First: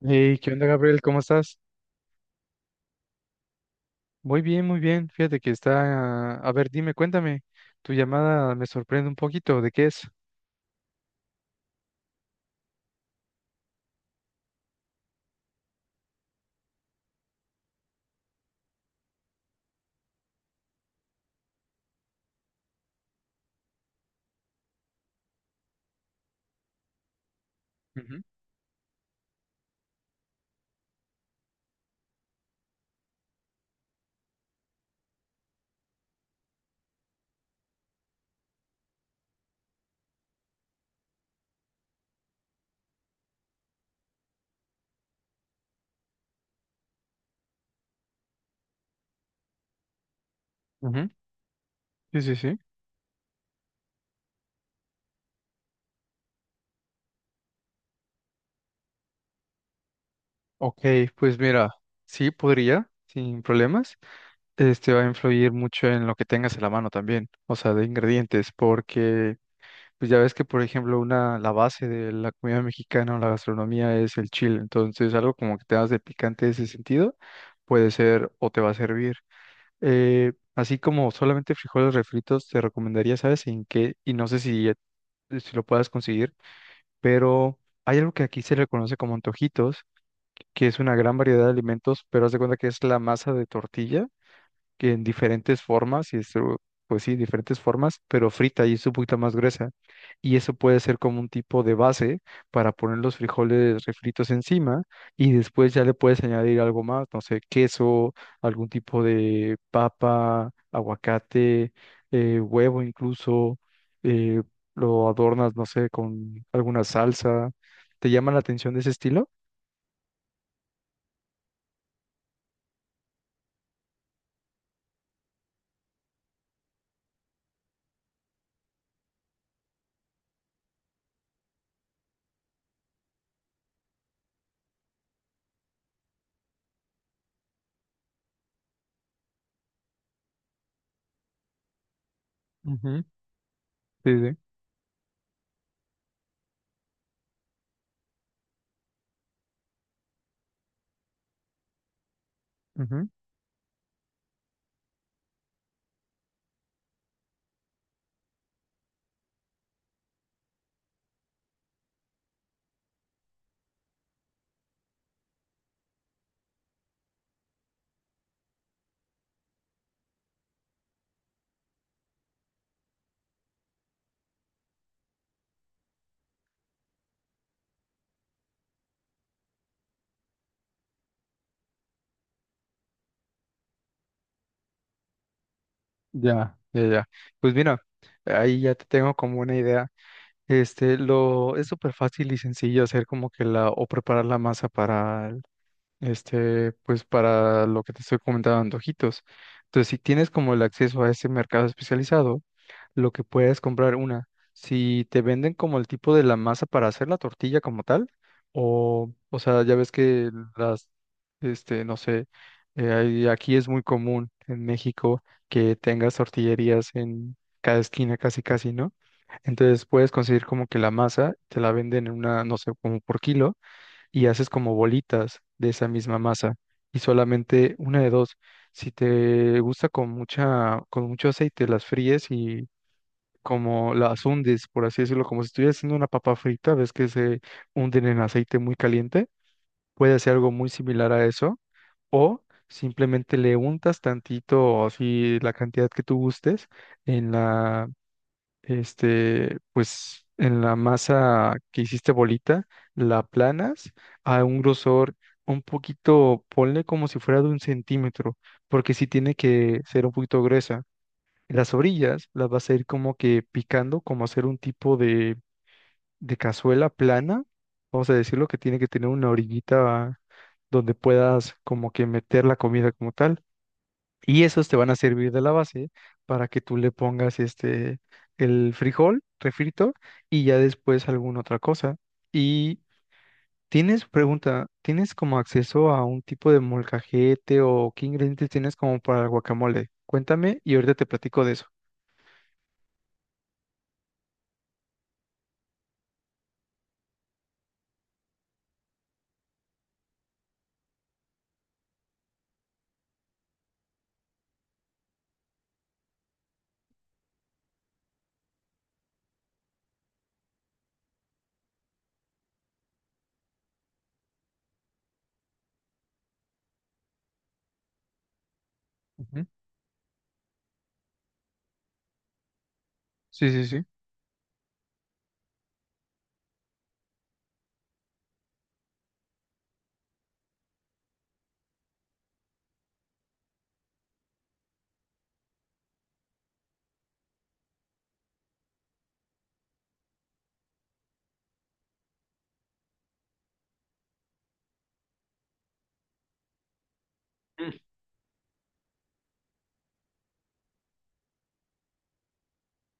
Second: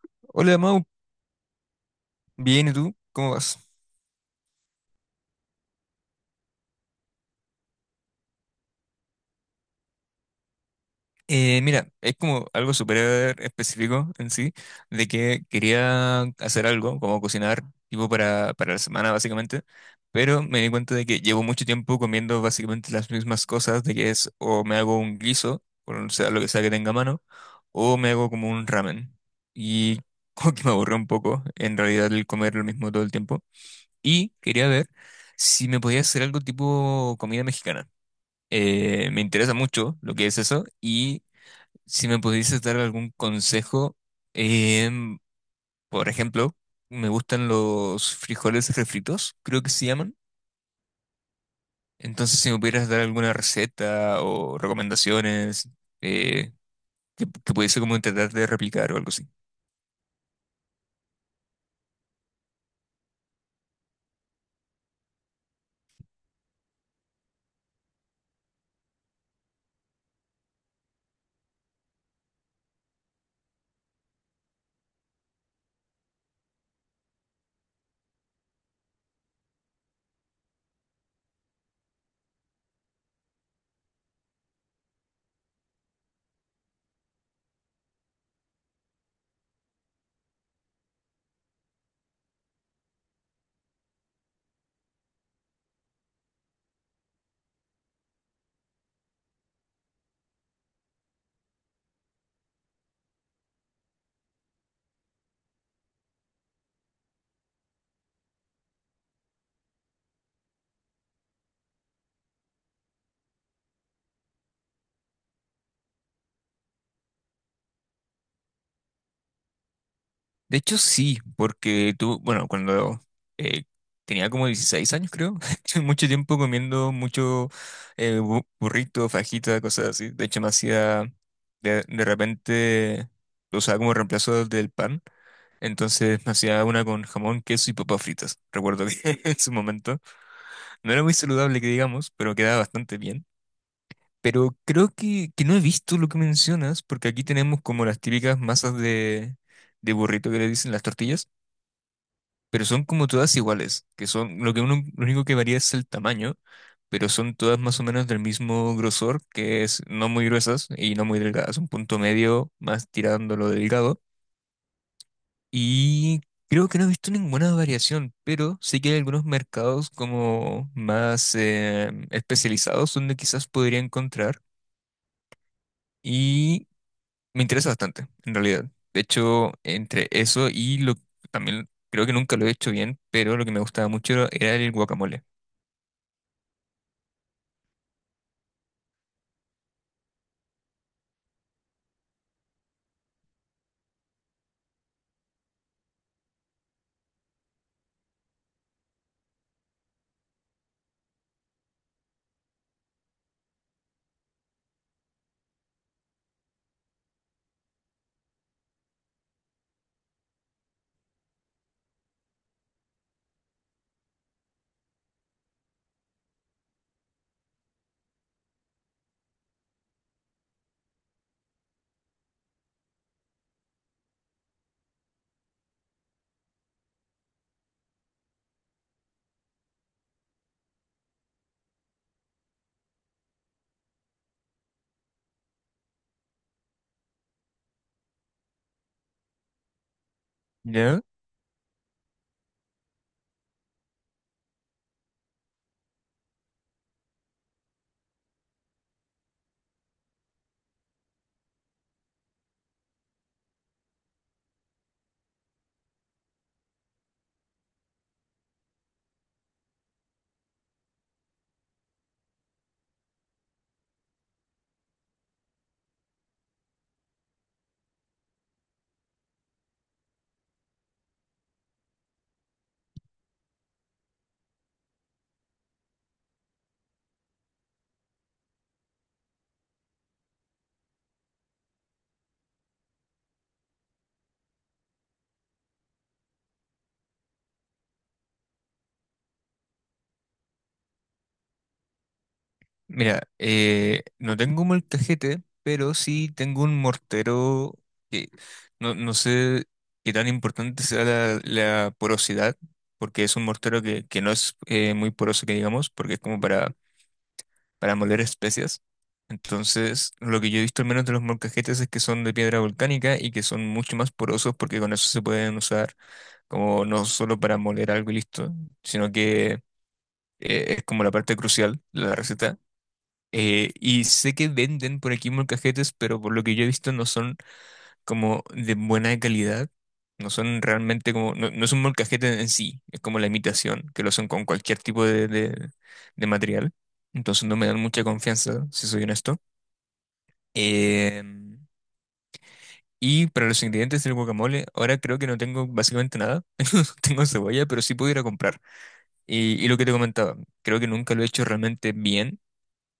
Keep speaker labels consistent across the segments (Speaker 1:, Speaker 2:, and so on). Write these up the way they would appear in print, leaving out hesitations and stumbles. Speaker 1: Hey, ¿qué
Speaker 2: Hola,
Speaker 1: onda,
Speaker 2: Mau.
Speaker 1: Gabriel? ¿Cómo estás?
Speaker 2: Bien, ¿y tú? ¿Cómo vas?
Speaker 1: Muy bien, muy bien. Fíjate que está... A ver, dime, cuéntame. Tu llamada me sorprende un poquito. ¿De qué es?
Speaker 2: Mira, es como algo súper específico en sí, de que quería hacer algo, como cocinar, tipo para la semana, básicamente, pero me di cuenta de que llevo mucho tiempo comiendo básicamente las mismas cosas, de que es o me hago un guiso, o sea, lo que sea que tenga a mano, o me
Speaker 1: Ujú.
Speaker 2: hago como un ramen. Y como que me aburrió un poco, en realidad, el comer lo mismo todo el tiempo. Y quería ver si me podía hacer algo tipo comida mexicana. Me interesa mucho lo que es eso y si me pudieses dar algún consejo, em, por ejemplo, me gustan los frijoles refritos, creo que se llaman.
Speaker 1: Ujú. Sí, sí,
Speaker 2: Entonces, si
Speaker 1: sí.
Speaker 2: me pudieras dar alguna receta o recomendaciones eh, que pudiese como intentar de replicar o algo así.
Speaker 1: Ok, pues mira, sí podría, sin problemas. Este va a influir mucho en lo que tengas en la mano también, o sea, de ingredientes, porque pues ya ves que, por ejemplo, una, la base de la comida mexicana o la gastronomía es el chile, entonces algo como que te das de picante en ese sentido puede ser o te va a servir. Así como solamente frijoles refritos, te recomendaría, ¿sabes? En qué, y no sé si, si lo puedas conseguir, pero hay algo que aquí se le conoce como antojitos, que es una gran variedad de alimentos, pero haz de cuenta que es la masa de tortilla que en diferentes formas, y esto, pues sí, diferentes formas, pero frita y es un poquito más gruesa. Y eso puede ser como un tipo de base para poner los frijoles refritos encima y después ya le puedes añadir algo más, no sé, queso, algún tipo de papa, aguacate, huevo incluso, eh, lo adornas, no sé, con alguna salsa. ¿Te llama la atención de ese estilo?
Speaker 2: De hecho, sí, porque tú, bueno, cuando eh, tenía como 16 años, creo, estuve mucho tiempo comiendo mucho burrito, fajita, cosas así. De hecho, me hacía, de repente, lo usaba como reemplazo del pan. Entonces me hacía una con jamón, queso y papas fritas. Recuerdo que en su momento no era muy saludable, que digamos, pero quedaba bastante
Speaker 1: Ujú.
Speaker 2: bien.
Speaker 1: Sí, sí.
Speaker 2: Pero creo que no he visto lo que mencionas, porque aquí tenemos como las típicas masas de burrito que le dicen las tortillas, pero son como
Speaker 1: Ujú.
Speaker 2: todas iguales, que son, lo que uno, lo único que varía es el tamaño, pero son todas más o menos del mismo grosor, que es no muy gruesas y no muy delgadas, un punto medio más tirándolo delgado. Y creo que no he visto ninguna variación, pero sí que hay algunos mercados como más especializados donde quizás podría encontrar y me interesa bastante, en realidad. De hecho, entre eso y lo también creo que nunca lo he hecho bien, pero lo que me gustaba mucho era el guacamole.
Speaker 1: Ya, ya, ya. Pues mira, ahí ya te tengo como una idea. Este, lo es súper fácil y sencillo hacer como que la o preparar la masa para el- este, pues para lo que te estoy comentando, antojitos. Entonces, si tienes como el acceso a ese mercado especializado, lo que puedes comprar una. Si te venden como el tipo de la masa para hacer la tortilla como tal, o sea, ya ves que las, este, no sé, hay- aquí es muy común en México que tengas tortillerías en cada esquina casi casi, ¿no? Entonces puedes conseguir como que la masa, te la venden en una, no sé, como por kilo, y haces como bolitas de esa misma masa. Y solamente una de dos. Si te gusta con mucha, con mucho aceite, las fríes y como las hundes, por así decirlo, como si estuvieras haciendo una papa frita, ves que se hunden en aceite muy caliente, puede hacer algo muy
Speaker 2: ¿Ya?
Speaker 1: similar a eso, o simplemente le untas tantito, así la cantidad que tú gustes, en la, este, pues, en la masa que hiciste bolita, la aplanas a un grosor un poquito, ponle como si fuera de un centímetro, porque si tiene que ser un poquito gruesa las orillas las vas a ir como que picando, como hacer un tipo de cazuela plana. Vamos a decirlo que tiene que tener una orillita donde puedas como que meter la comida como tal. Y esos te van a servir de la base para que tú le pongas este el frijol refrito y ya después alguna otra cosa. Y tienes pregunta, ¿tienes como acceso a un tipo de molcajete o qué ingredientes tienes como para el guacamole? Cuéntame y ahorita te platico de eso.
Speaker 2: Mira, no tengo un molcajete, pero sí tengo un mortero que no sé qué tan importante sea la porosidad, porque es un mortero que no es muy poroso, que digamos, porque es como para moler especias. Entonces, lo que yo he visto al menos de los molcajetes es que son de piedra volcánica y que son mucho más porosos porque con eso se pueden usar como no solo para moler algo y listo, sino
Speaker 1: Ujú.
Speaker 2: que es como la parte crucial de la receta.
Speaker 1: Sí, sí, sí.
Speaker 2: Y sé que venden por aquí molcajetes, pero por lo que yo he visto no son como de buena calidad. No son realmente como, no, no es un molcajete en sí, es como la imitación, que lo hacen con cualquier tipo de material. Entonces no me dan mucha confianza, si soy honesto. Em, y para los ingredientes del guacamole, ahora creo que no tengo básicamente nada. Tengo cebolla,
Speaker 1: Ujú.
Speaker 2: pero sí puedo ir a comprar. Y lo que te comentaba, creo que nunca lo he hecho realmente bien.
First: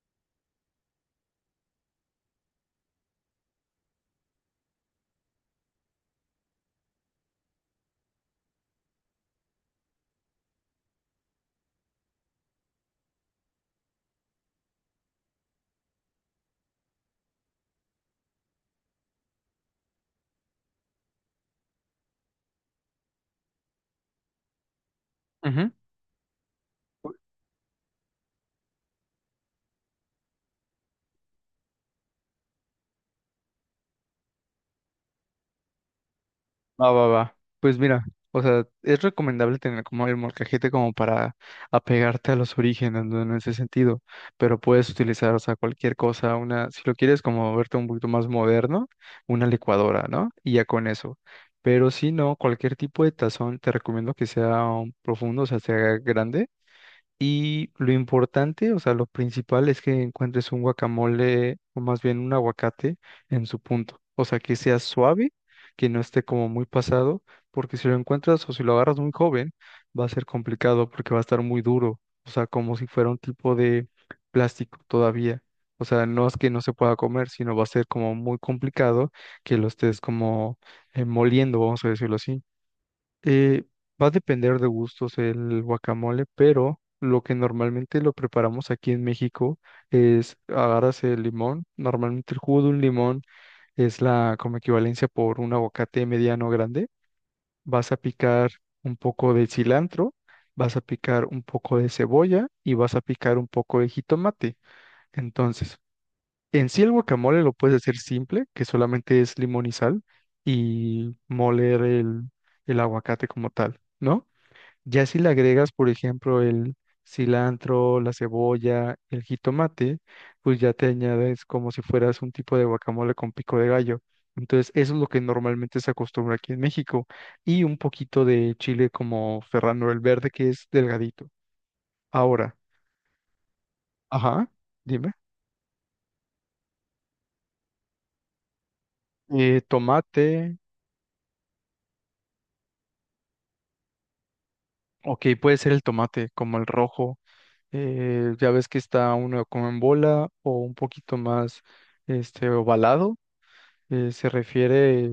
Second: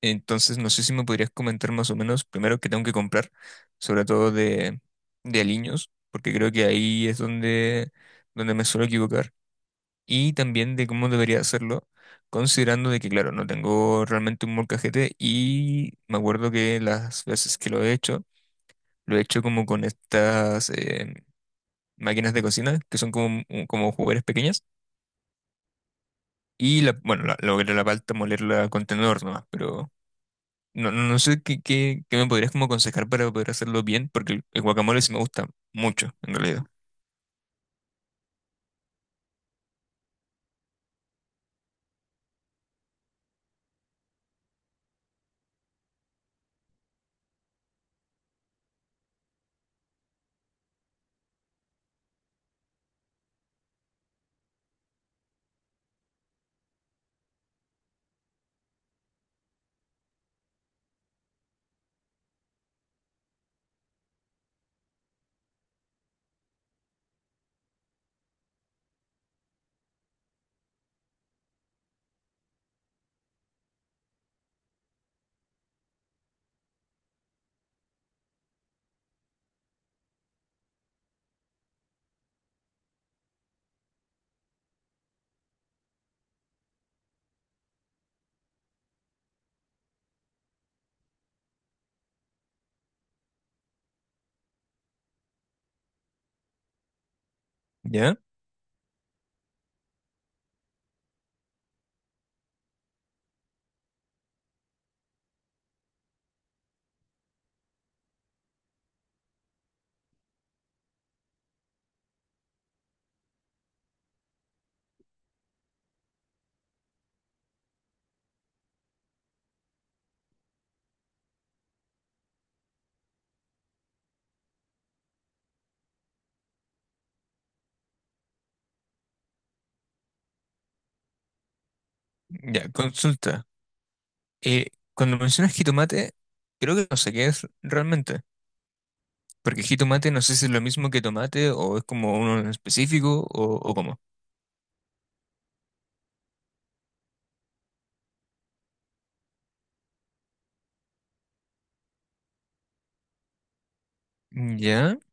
Speaker 2: Entonces, no sé si me podrías comentar más o menos, primero, qué tengo que comprar, sobre todo de aliños, porque creo que ahí es donde me suelo equivocar, y también de cómo debería hacerlo, considerando de que, claro, no tengo realmente un molcajete y me acuerdo que las veces que lo he hecho como con estas máquinas de cocina, que son como, como juguetes pequeñas, y la, bueno, la, logré la palta molerla con tenedor nomás, pero... No sé qué me podrías como aconsejar para poder hacerlo bien, porque el guacamole sí me gusta mucho, en realidad.
Speaker 1: Va, va, va. Pues mira, o sea, es recomendable tener como el molcajete como para apegarte a los orígenes, ¿no? En ese sentido, pero puedes utilizar, o sea, cualquier cosa, una, si lo quieres como verte un poquito más moderno, una licuadora, ¿no? Y ya con eso. Pero si no, cualquier tipo de tazón, te recomiendo que sea profundo, o sea, sea grande, y lo importante, o sea, lo principal es que encuentres un guacamole o más bien un aguacate en su punto. O sea, que sea suave, que no esté como muy pasado, porque si lo encuentras o si lo agarras muy joven, va a ser complicado porque va a estar muy duro. O sea, como si fuera un tipo de plástico todavía. O sea, no es que no se pueda comer, sino va a ser como muy complicado que lo estés como moliendo, vamos a decirlo así. Eh, Va a depender de gustos el guacamole, pero lo que normalmente lo preparamos aquí en México es agarras el limón, normalmente el jugo de un limón es la como equivalencia por un aguacate mediano grande, vas a
Speaker 2: ¿Ya?
Speaker 1: picar un poco de cilantro, vas a picar un poco de cebolla y vas a picar un poco de jitomate. Entonces, en sí el guacamole lo puedes hacer simple, que solamente es limón y sal y moler el aguacate como tal, ¿no? Ya si le agregas, por ejemplo, el cilantro, la cebolla, el jitomate, pues ya te añades como si fueras un tipo de guacamole con pico de gallo. Entonces, eso es lo que normalmente se acostumbra aquí en México. Y un poquito de chile como Ferrando el verde, que es delgadito. Ahora,
Speaker 2: Ya, consulta.
Speaker 1: ajá,
Speaker 2: Eh,
Speaker 1: dime.
Speaker 2: Cuando mencionas jitomate, creo que no sé qué es realmente. Porque jitomate no sé si es
Speaker 1: Tomate,
Speaker 2: lo mismo que tomate o es como uno en específico o cómo.
Speaker 1: ok, puede ser el tomate, como el rojo. Eh, ya ves que está uno como en bola o un poquito más este, ovalado se
Speaker 2: ¿Ya?
Speaker 1: refiere.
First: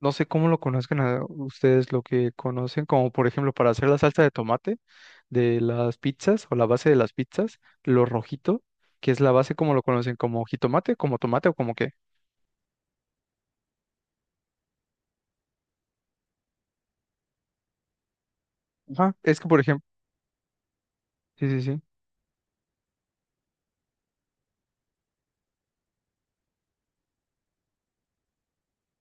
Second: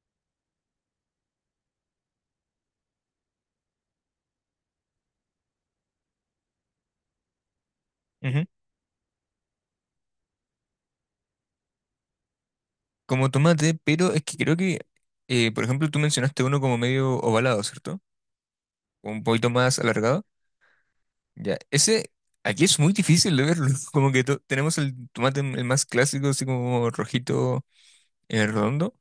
Speaker 1: No sé cómo lo conozcan a ustedes, lo que conocen, como por ejemplo para hacer la salsa de tomate de las pizzas o la base de las pizzas, lo
Speaker 2: Ujú.
Speaker 1: rojito, que es la base como lo conocen, como jitomate, como tomate o como qué.
Speaker 2: Como tomate, pero es que creo que, por ejemplo, tú mencionaste uno como medio ovalado, ¿cierto?
Speaker 1: Ajá,
Speaker 2: Un
Speaker 1: es que
Speaker 2: poquito
Speaker 1: por
Speaker 2: más
Speaker 1: ejemplo,
Speaker 2: alargado.
Speaker 1: sí,
Speaker 2: Ya,
Speaker 1: sí, sí.
Speaker 2: ese aquí es muy difícil de verlo. Como que tenemos el tomate el más clásico, así como rojito, redondo.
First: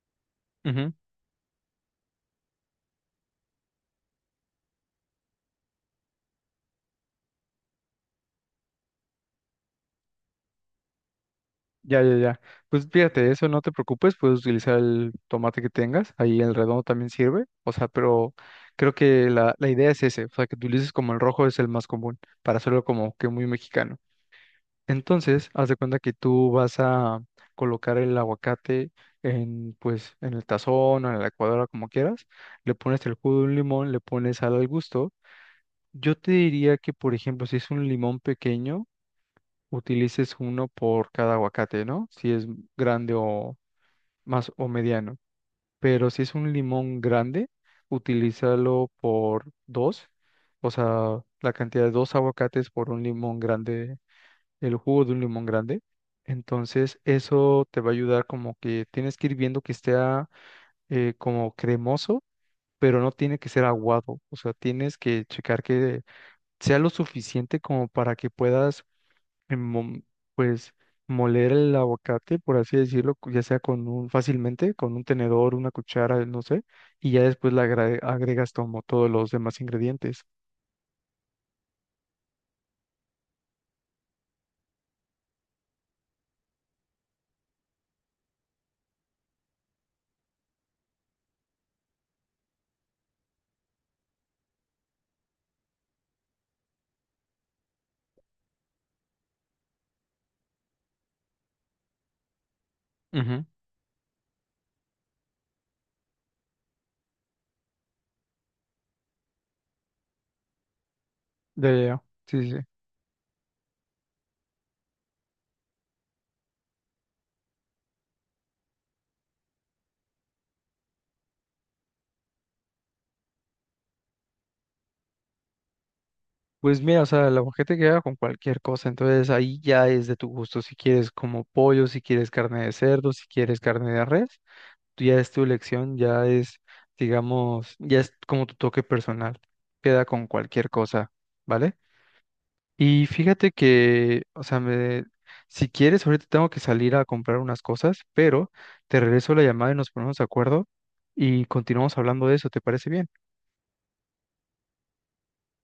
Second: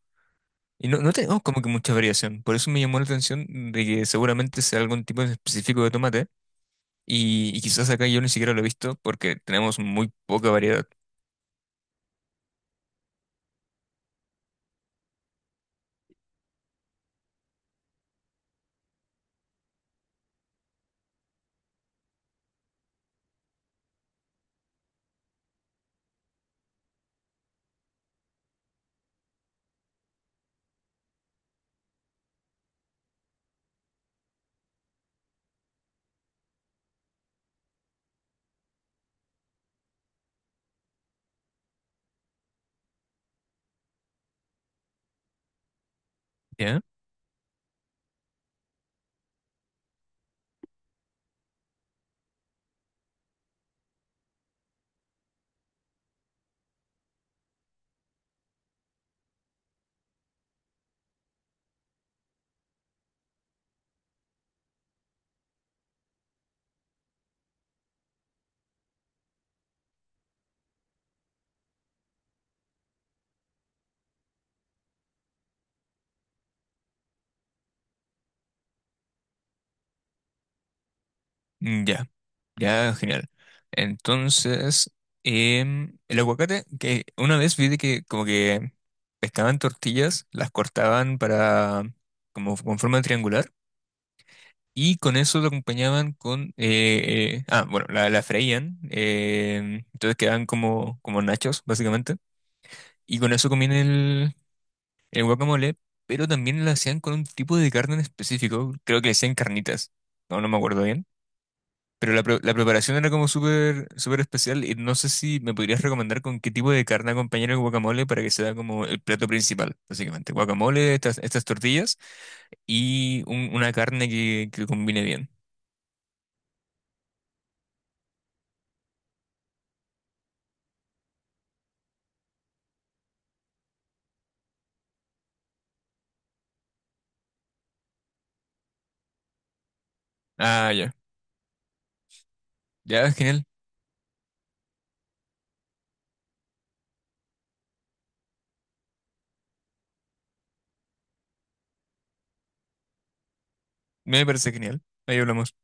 Speaker 2: Y
Speaker 1: Ujú.
Speaker 2: no, no tenemos como que mucha variación. Por eso me llamó la atención de que seguramente sea algún tipo en específico de tomate. Y quizás acá yo ni siquiera lo he visto porque tenemos muy poca variedad.
Speaker 1: Ya, ya, ya. Pues fíjate, eso no te preocupes, puedes utilizar el tomate que tengas, ahí el redondo también sirve, o sea, pero creo que la idea es ese, o sea, que utilices como el rojo es el más común, para hacerlo como que muy mexicano. Entonces, haz de cuenta que tú vas a colocar el aguacate en, pues, en el tazón o en la licuadora, como quieras. Le pones el jugo de un limón, le pones sal al gusto. Yo te diría que, por ejemplo, si es un limón pequeño, utilices uno por cada aguacate, ¿no? Si es grande o más o mediano. Pero si es un
Speaker 2: ¿Ya?
Speaker 1: limón grande, utilízalo por dos. O sea, la cantidad de dos aguacates por un limón grande el jugo de un limón grande. Entonces, eso te va a ayudar como que tienes que ir viendo que esté ah, como cremoso, pero no tiene que ser aguado. O sea, tienes que checar que sea lo suficiente como para que puedas, mom- pues, moler el aguacate, por así decirlo, cu- ya sea con un, fácilmente, con un tenedor, una cuchara, no sé, y ya después le agra- agregas como todos los demás ingredientes.
Speaker 2: Mm. Ya, ya, genial. Entonces, el aguacate, que una vez vi de que como que pescaban tortillas, las cortaban para como con forma triangular. Y con eso lo acompañaban con... bueno, la freían. Entonces quedaban como, como nachos, básicamente. Y con
Speaker 1: Ujú.
Speaker 2: eso comían el guacamole, pero también lo hacían con un tipo de carne en específico. Creo que le hacían carnitas. No me acuerdo bien.
Speaker 1: Ya, ya, ya.
Speaker 2: Pero
Speaker 1: Sí,
Speaker 2: la
Speaker 1: sí.
Speaker 2: preparación era como súper súper especial y no sé si me podrías recomendar con qué tipo de carne acompañar el guacamole para que sea como el plato principal, básicamente. Guacamole, estas, estas tortillas y una carne que combine bien.
Speaker 1: Pues mira, o sea, la gente queda con cualquier cosa, entonces ahí ya es de tu gusto, si quieres como pollo, si quieres carne de cerdo, si quieres carne de res, tú ya es tu elección, ya es, digamos, ya es como tu toque personal, queda con cualquier
Speaker 2: Ah, ya.
Speaker 1: cosa, ¿vale? Y
Speaker 2: Ya, genial.
Speaker 1: fíjate que, o sea, me, si quieres, ahorita tengo que salir a comprar unas cosas, pero te regreso la llamada y nos ponemos de acuerdo y continuamos hablando de eso, ¿te parece bien?
Speaker 2: Me parece genial. Ahí hablamos.